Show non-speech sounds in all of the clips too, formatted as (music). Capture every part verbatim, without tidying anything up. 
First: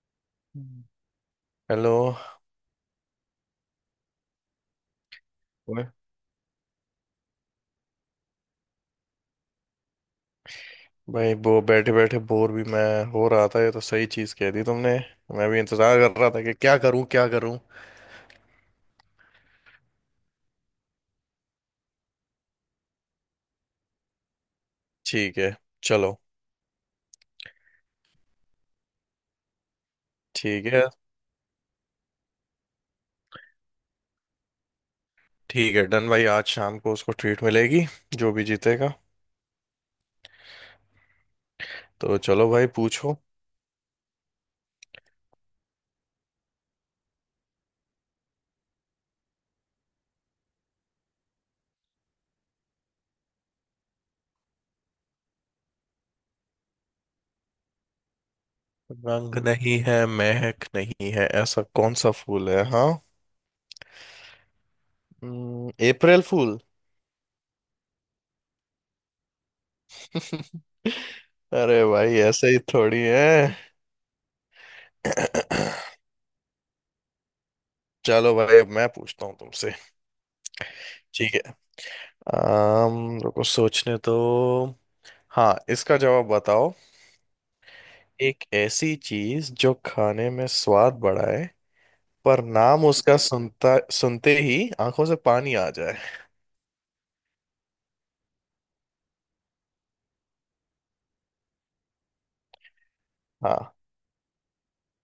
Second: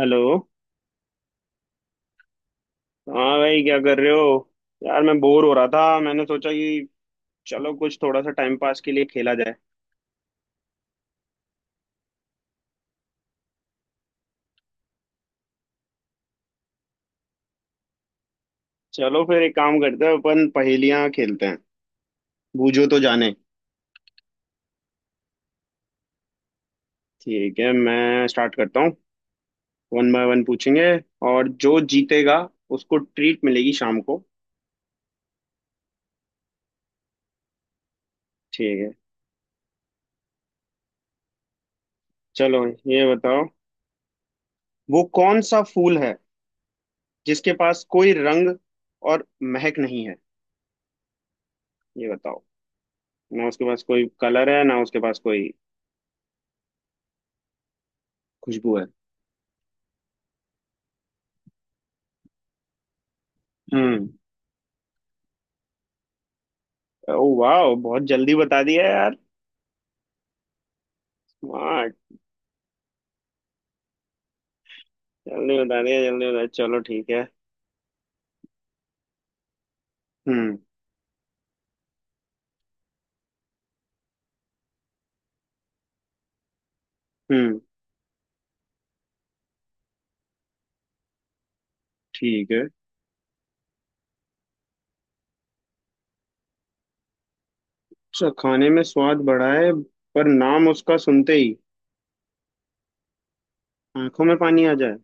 Hello. हम्म। Hello. हाँ भाई, क्या कर रहे हो? यार मैं बोर हो रहा ओए था, मैंने सोचा कि चलो कुछ थोड़ा सा टाइम पास के लिए खेला जाए। भाई, वो बैठे बैठे बोर भी मैं हो रहा था। ये तो सही चीज कह दी तुमने। मैं भी इंतजार कर रहा था कि क्या करूं क्या करूं। चलो फिर एक काम करते हैं, अपन पहेलियाँ खेलते हैं। बूझो तो जाने। ठीक है। चलो। ठीक है, मैं स्टार्ट करता हूँ। वन बाय वन ठीक है। पूछेंगे। और जो जीतेगा उसको ट्रीट मिलेगी शाम को। ठीक है, डन भाई। आज शाम को उसको ट्रीट मिलेगी, जो भी ठीक है। जीतेगा। तो चलो चलो भाई, ये पूछो। बताओ, वो कौन सा फूल है जिसके पास कोई रंग और महक नहीं है? ये बताओ, ना उसके पास कोई कलर है ना उसके पास कोई खुशबू है। रंग नहीं है, महक नहीं है, ऐसा कौन सा फूल है। हाँ। हम्म। हम्म, अप्रैल फूल। ओ वाह, बहुत जल्दी बता दिया यार। (laughs) अरे स्मार्ट। भाई ऐसे ही थोड़ी है। जल्दी बता (clears throat) दिया, (coughs) जल्दी बता, चलो ठीक है। चलो भाई, अब मैं पूछता हूँ तुमसे। हम्म। ठीक है। आम, रुको सोचने तो। हाँ, इसका जवाब बताओ। हम्म। एक ऐसी चीज जो खाने में स्वाद बढ़ाए, पर ठीक है। नाम उसका सुनता सुनते ही आंखों से पानी आ जाए। अच्छा, खाने में स्वाद बढ़ा है, पर नाम उसका सुनते ही हाँ। आंखों में पानी आ जाए।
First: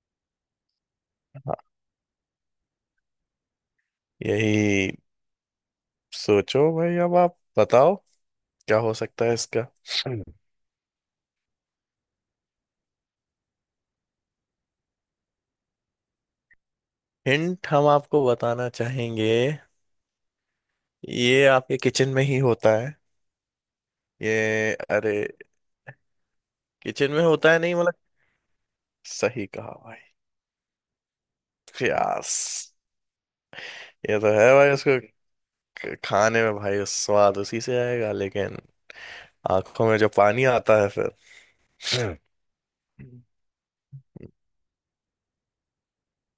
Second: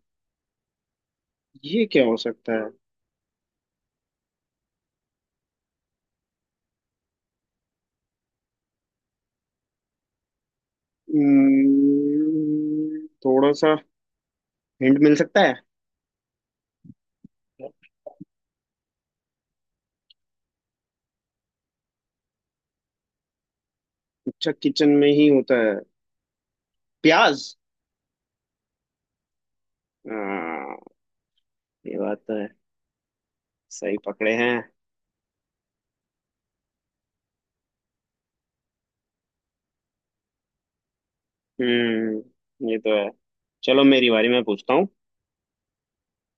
हाँ। ये क्या हो सकता है? यही। सोचो भाई, अब आप बताओ क्या हो सकता है इसका। हम्म, थोड़ा सा हिंट मिल सकता है? हिंट हम आपको बताना चाहेंगे। ये आपके किचन में ही होता है। अच्छा, ये किचन में अरे ही होता है। किचन में होता प्याज। है, नहीं मतलब। सही कहा भाई। हाँ, ये बात प्यास। तो है, सही ये तो पकड़े है हैं। भाई उसको। क- खाने में भाई स्वाद उसी से आएगा, लेकिन आंखों में जो पानी आता है फिर। हम्म ये तो है। हम्म। चलो मेरी बारी, मैं पूछता हूँ।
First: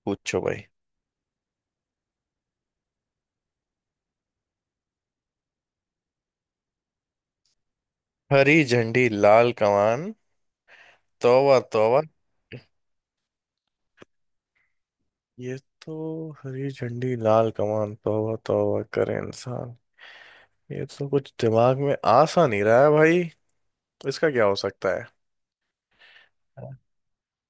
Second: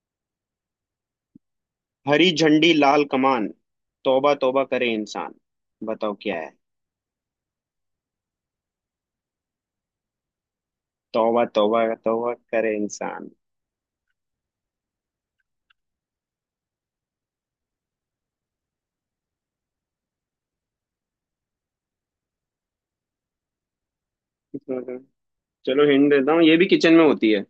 पूछो भाई। हरी झंडी लाल कमान, तौबा तौबा करे इंसान। बताओ क्या है? हरी झंडी लाल कमान, तौबा तौबा तौबा तौबा। तौबा करे इंसान। ये तो हरी झंडी लाल कमान तौबा तौबा करे इंसान, ये तो कुछ दिमाग में आ सा नहीं रहा है भाई। इसका क्या हो सकता है। चलो हिंट देता हूँ, ये भी किचन में होती है।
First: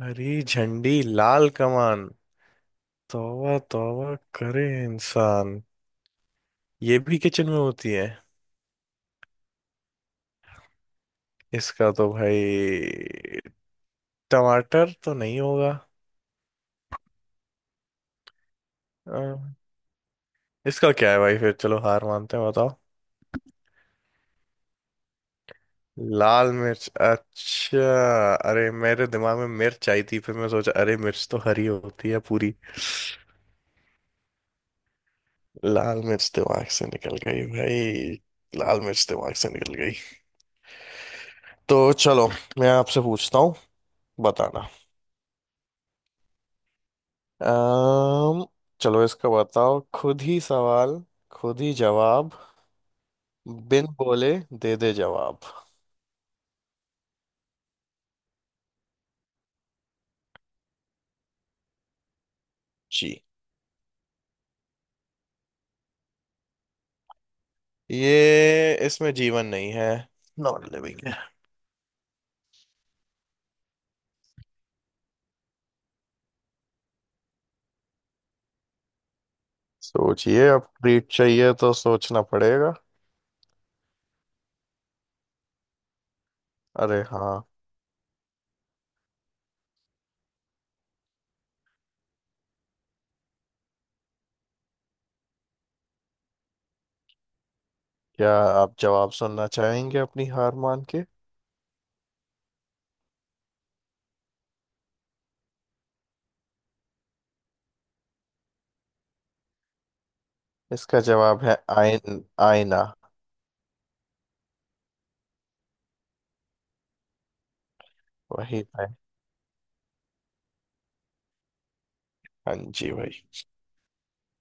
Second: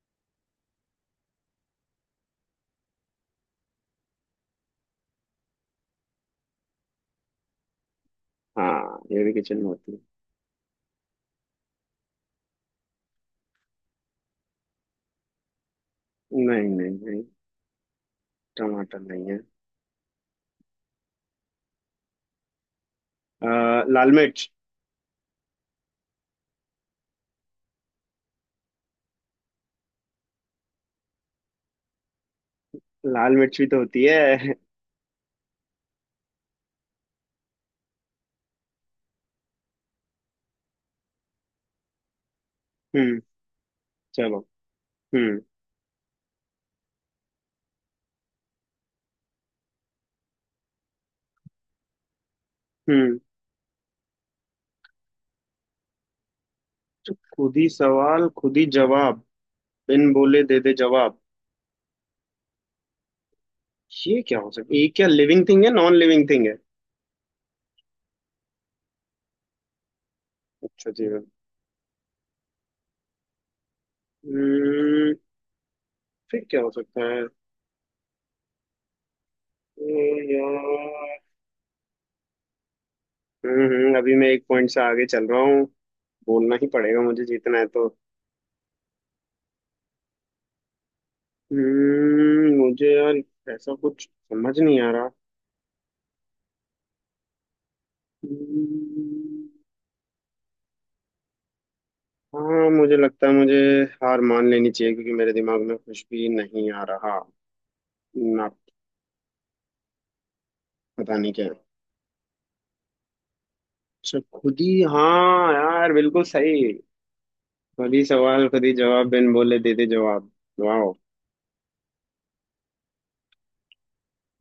हरी झंडी लाल कमान, तौबा तौबा करे इंसान। ये भी किचन में होती है। हाँ, ये भी किचन में होती है। इसका तो भाई टमाटर तो नहीं होगा। नहीं नहीं नहीं, टमाटर अ, नहीं है। इसका क्या है भाई फिर, चलो हार मानते हैं, बताओ। आ, लाल मिर्च। लाल मिर्च, अच्छा। अरे मेरे दिमाग में मिर्च आई थी, फिर मैं सोचा अरे मिर्च तो हरी होती है पूरी। लाल मिर्च भी तो होती है। लाल मिर्च दिमाग से निकल गई भाई। लाल मिर्च दिमाग से निकल गई। तो चलो, मैं आपसे हम्म। पूछता हूँ। चलो। बताना। हम्म। अम्म चलो इसका बताओ। खुद ही सवाल, खुद ही जवाब, हम्म। बिन बोले दे दे जवाब। तो खुद ही सवाल, खुद ही जवाब, बिन बोले दे दे जवाब। जी। ये क्या हो सकता है? ये क्या, लिविंग थिंग है नॉन लिविंग थिंग है? ये इसमें जीवन नहीं है, नॉन अच्छा लिविंग जी। है। हम्म फिर क्या हो सकता है सोचिए, यार? अब ट्रीट चाहिए तो सोचना पड़ेगा। हम्म। हम्म, अभी मैं एक पॉइंट से आगे चल रहा हूँ। बोलना ही पड़ेगा, अरे मुझे हाँ। जीतना है तो। हम्म मुझे यार ऐसा कुछ समझ नहीं आ रहा। क्या आप जवाब सुनना हम्म, चाहेंगे अपनी हार मान के। हाँ मुझे लगता है मुझे हार मान लेनी चाहिए क्योंकि मेरे दिमाग में कुछ भी नहीं आ रहा ना। इसका पता नहीं जवाब क्या। है आयन। आईना। अच्छा खुद ही, हाँ यार बिल्कुल सही। खुद ही सवाल, खुद वही ही है। जवाब, बिन बोले दे दे जवाब। वाह। हाँ जी भाई।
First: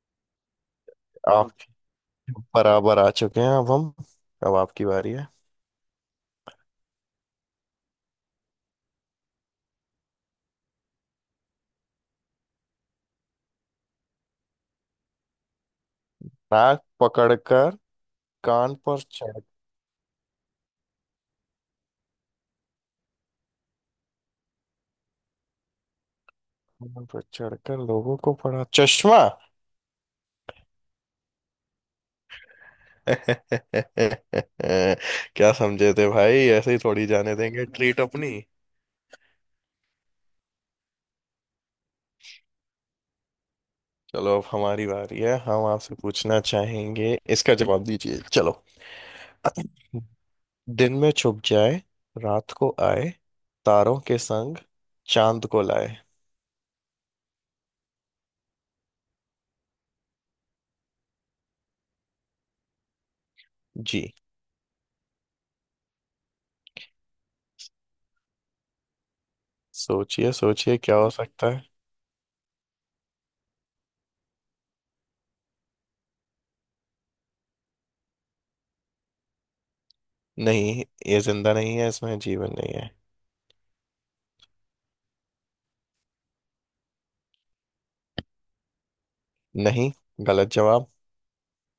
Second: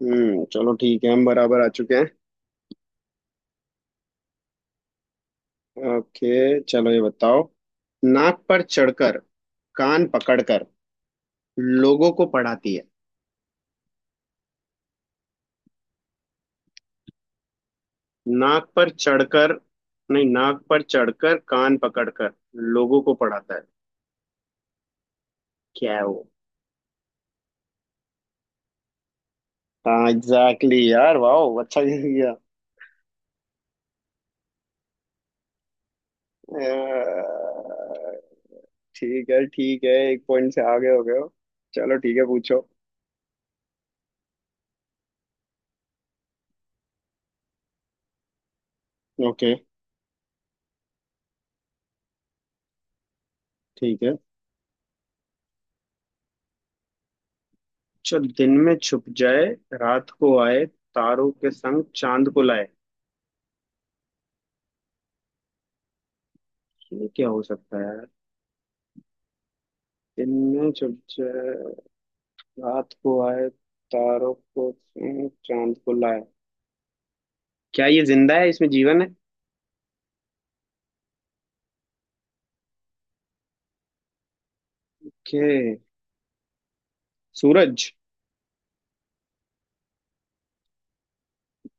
हम्म चलो ठीक है, हम आप बराबर आ चुके हैं। बराबर आ चुके हैं, अब हम, अब आपकी बारी है। ओके चलो, ये बताओ। नाक पर चढ़कर, कान पकड़कर, लोगों को पढ़ाती है। नाक पकड़कर, नाक कान पर पर चढ़, चढ़कर। नहीं, नाक पर चढ़कर, कान पकड़कर, लोगों को पढ़ाता है। क्या है वो? कान पर चढ़कर लोगों को पड़ा, चश्मा। हाँ एग्जैक्टली exactly, यार वाह, अच्छा गेस किया। (laughs) क्या समझे थे भाई, ऐसे ही थोड़ी जाने देंगे ट्रीट अह, अपनी। ठीक है ठीक है, एक पॉइंट से आगे हो गए हो। चलो ठीक है, पूछो। चलो अब हमारी बारी है, हम आपसे पूछना चाहेंगे, इसका जवाब दीजिए, चलो। ओके। दिन में छुप जाए, रात को आए, तारों ठीक है। के संग चांद को लाए। जो दिन में छुप जाए, रात को आए, तारों के संग चांद को लाए। जी। ये क्या हो सकता है? सोचिए इनमें सोचिए जब क्या हो सकता जय, है। रात को आए, तारों को छूं, चांद को लाए। क्या ये जिंदा है, इसमें जीवन है? नहीं, ये जिंदा नहीं है, इसमें जीवन नहीं है। के। सूरज। नहीं, गलत जवाब।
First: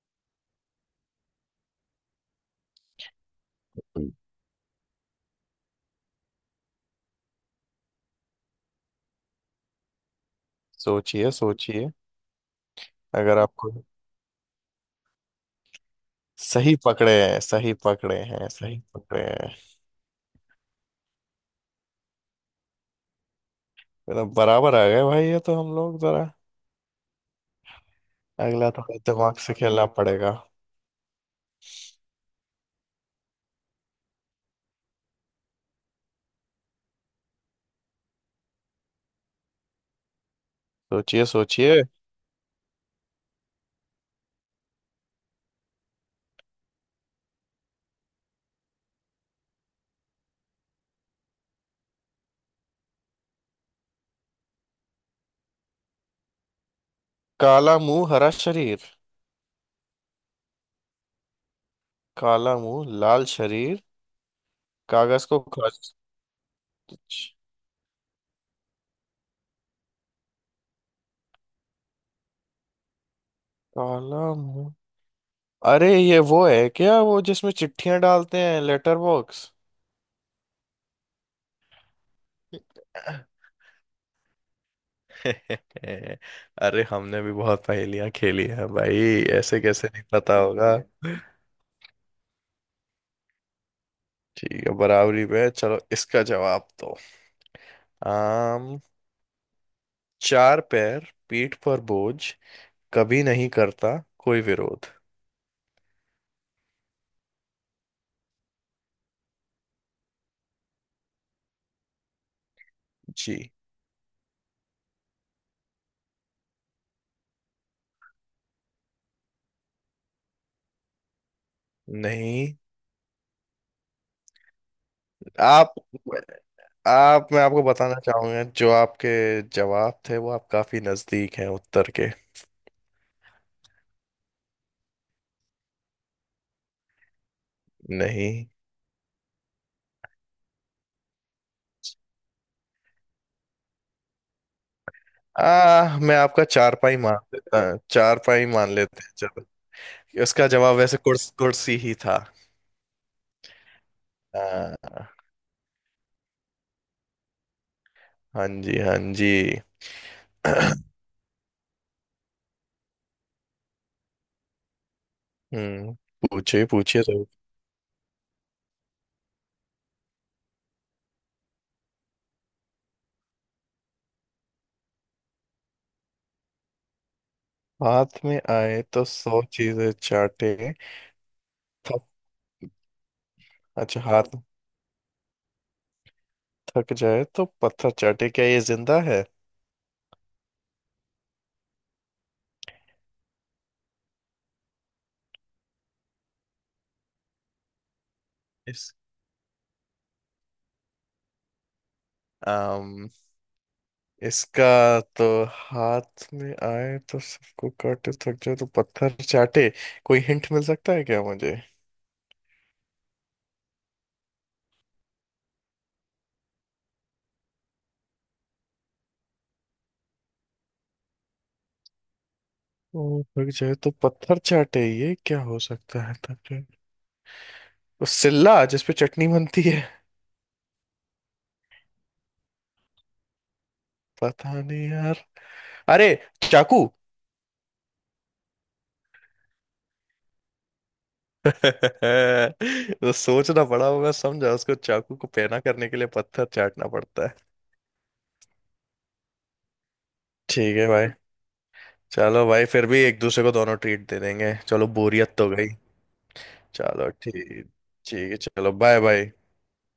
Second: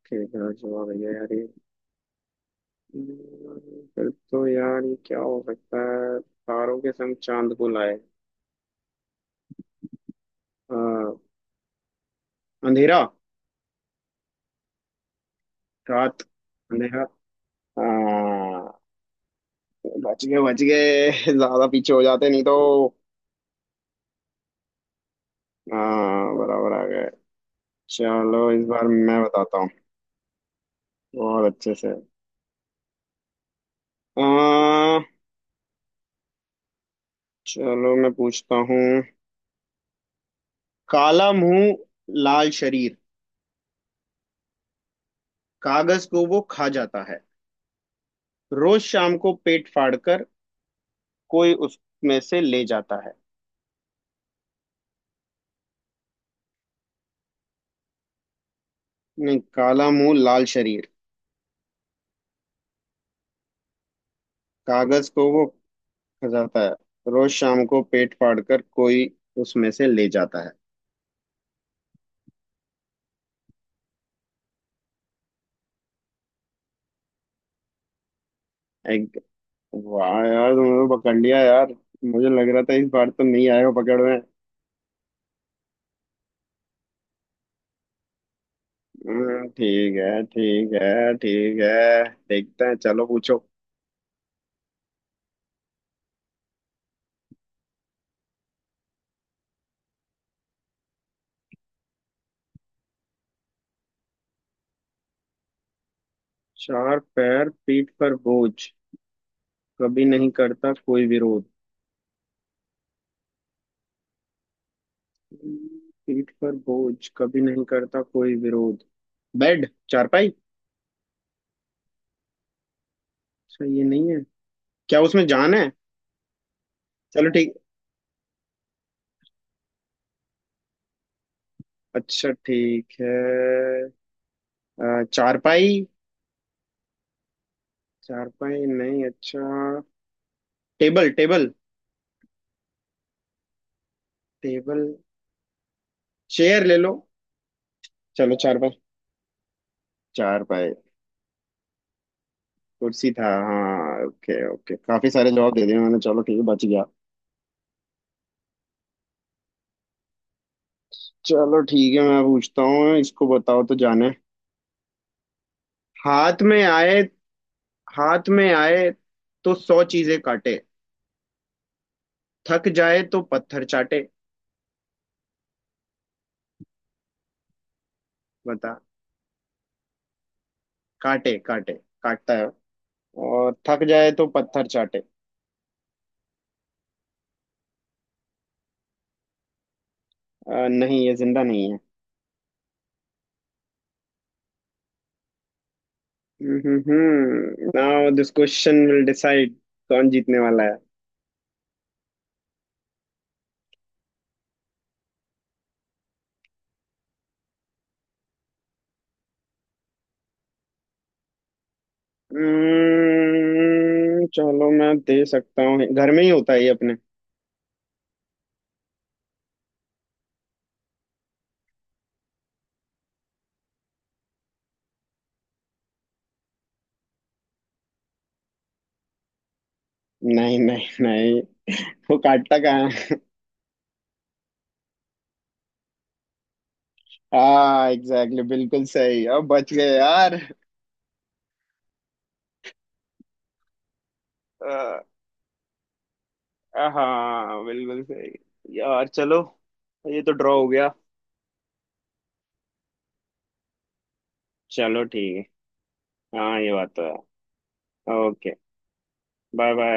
के क्या जवाब है यार ये? हम्म, फिर तो यार ये क्या हो सकता है? तारों के संग चांद को लाए। अ, सोचिए सोचिए। अंधेरा। अगर आपको, रात। सही अंधेरा। पकड़े हैं सही पकड़े हैं हाँ, सही पकड़े हैं। बच गए बच गए, ज्यादा पीछे हो जाते नहीं तो। मतलब बराबर आ गए भाई, ये तो हम लोग जरा। हाँ, बराबर आ गए। चलो इस अगला बार थोड़ा मैं दिमाग से बताता हूँ। खेलना पड़ेगा। बहुत अच्छे से। आ, चलो मैं पूछता हूँ। सोचिए काला मुंह, सोचिए। लाल शरीर, कागज को वो खा जाता है। रोज शाम को पेट फाड़कर कोई उसमें से ले जाता है। काला मुंह हरा शरीर। नहीं, काला मुंह लाल शरीर, काला मुंह लाल शरीर। कागज कागज को को वो खा खर्च। जाता है, रोज शाम को पेट फाड़कर कोई उसमें से ले जाता है। काला मुंह। अरे ये वो है क्या, वो जिसमें चिट्ठियां डालते हैं, लेटर एक। बॉक्स। वाह यार, तुमने तो पकड़ लिया यार। मुझे लग रहा था इस बार तो (laughs) नहीं आएगा पकड़ में। अरे हमने भी बहुत पहेलियां खेली हैं भाई। हम्म, ऐसे कैसे ठीक नहीं है पता ठीक होगा। है ठीक है, देखते हैं। चलो पूछो। ठीक है, बराबरी पे है, चलो इसका जवाब दो। आम। चार पैर, पीठ पर बोझ, कभी नहीं करता कोई विरोध। चार पैर, पीठ पर बोझ, कभी नहीं करता कोई विरोध। जी। पीठ पर बोझ, कभी नहीं करता कोई विरोध। बेड। चारपाई। नहीं। अच्छा, ये नहीं है? क्या उसमें जान है? आप, आप चलो मैं ठीक। आपको बताना चाहूंगा, जो आपके जवाब थे वो आप काफी नजदीक हैं उत्तर के। अच्छा, ठीक है। अ, चारपाई। नहीं। चारपाई नहीं, अच्छा। टेबल टेबल टेबल, आ मैं आपका चेयर ले लो। चारपाई मान लेता, चलो चारपाई चारपाई, मान लेते हैं, चलो। उसका चारपाई। जवाब वैसे कुर्स, कुर्सी ही था। कुर्सी था? हाँ, ओके ओके, आ, काफी सारे जवाब दे दिए मैंने, चलो ठीक है बच गया। हाँ जी, हाँ जी। (clears throat) चलो ठीक है, मैं पूछता हूँ, इसको बताओ तो जाने। हम्म। हाथ में पूछिए आए। पूछिए जरूर। हाथ में आए तो सौ चीजें काटे, थक जाए तो पत्थर चाटे। हाथ में बता। आए तो सौ चीजें चाटे, काटे काटे, थक। काटता है और थक अच्छा जाए तो हाथ, पत्थर चाटे। थक जाए तो पत्थर चाटे, क्या ये जिंदा है। अ, नहीं ये जिंदा नहीं है। हम्म नाउ दिस इस क्वेश्चन विल डिसाइड कौन जीतने वाला है। इसका तो, हाथ में आए तो सबको काटे थक जाए तो पत्थर चाटे, कोई हिंट मिल सकता है क्या मुझे। हम्म, चलो मैं दे सकता हूँ, घर में ही होता है ये अपने। ओ थक जाए तो पत्थर चाटे, ये क्या हो सकता है, थक जाए, वो सिल्ला जिसपे चटनी बनती है। नहीं नहीं नहीं, वो काटता कहाँ है? पता नहीं यार। अरे चाकू। (laughs) हाँ एग्जैक्टली, बिल्कुल सही, अब बच गए यार। (laughs) तो सोचना पड़ा वो, मैं समझा उसको चाकू को पैना करने के लिए पत्थर चाटना पड़ता है। हाँ बिल्कुल सही। यार चलो, ये तो ड्रॉ हो ठीक है गया। भाई। चलो भाई फिर भी एक दूसरे को दोनों ट्रीट दे देंगे, चलो चलो बोरियत ठीक तो है। गई। हाँ ये बात तो चलो ठीक। है। ठीक है, ओके। चलो बाय बाय। Bye bye.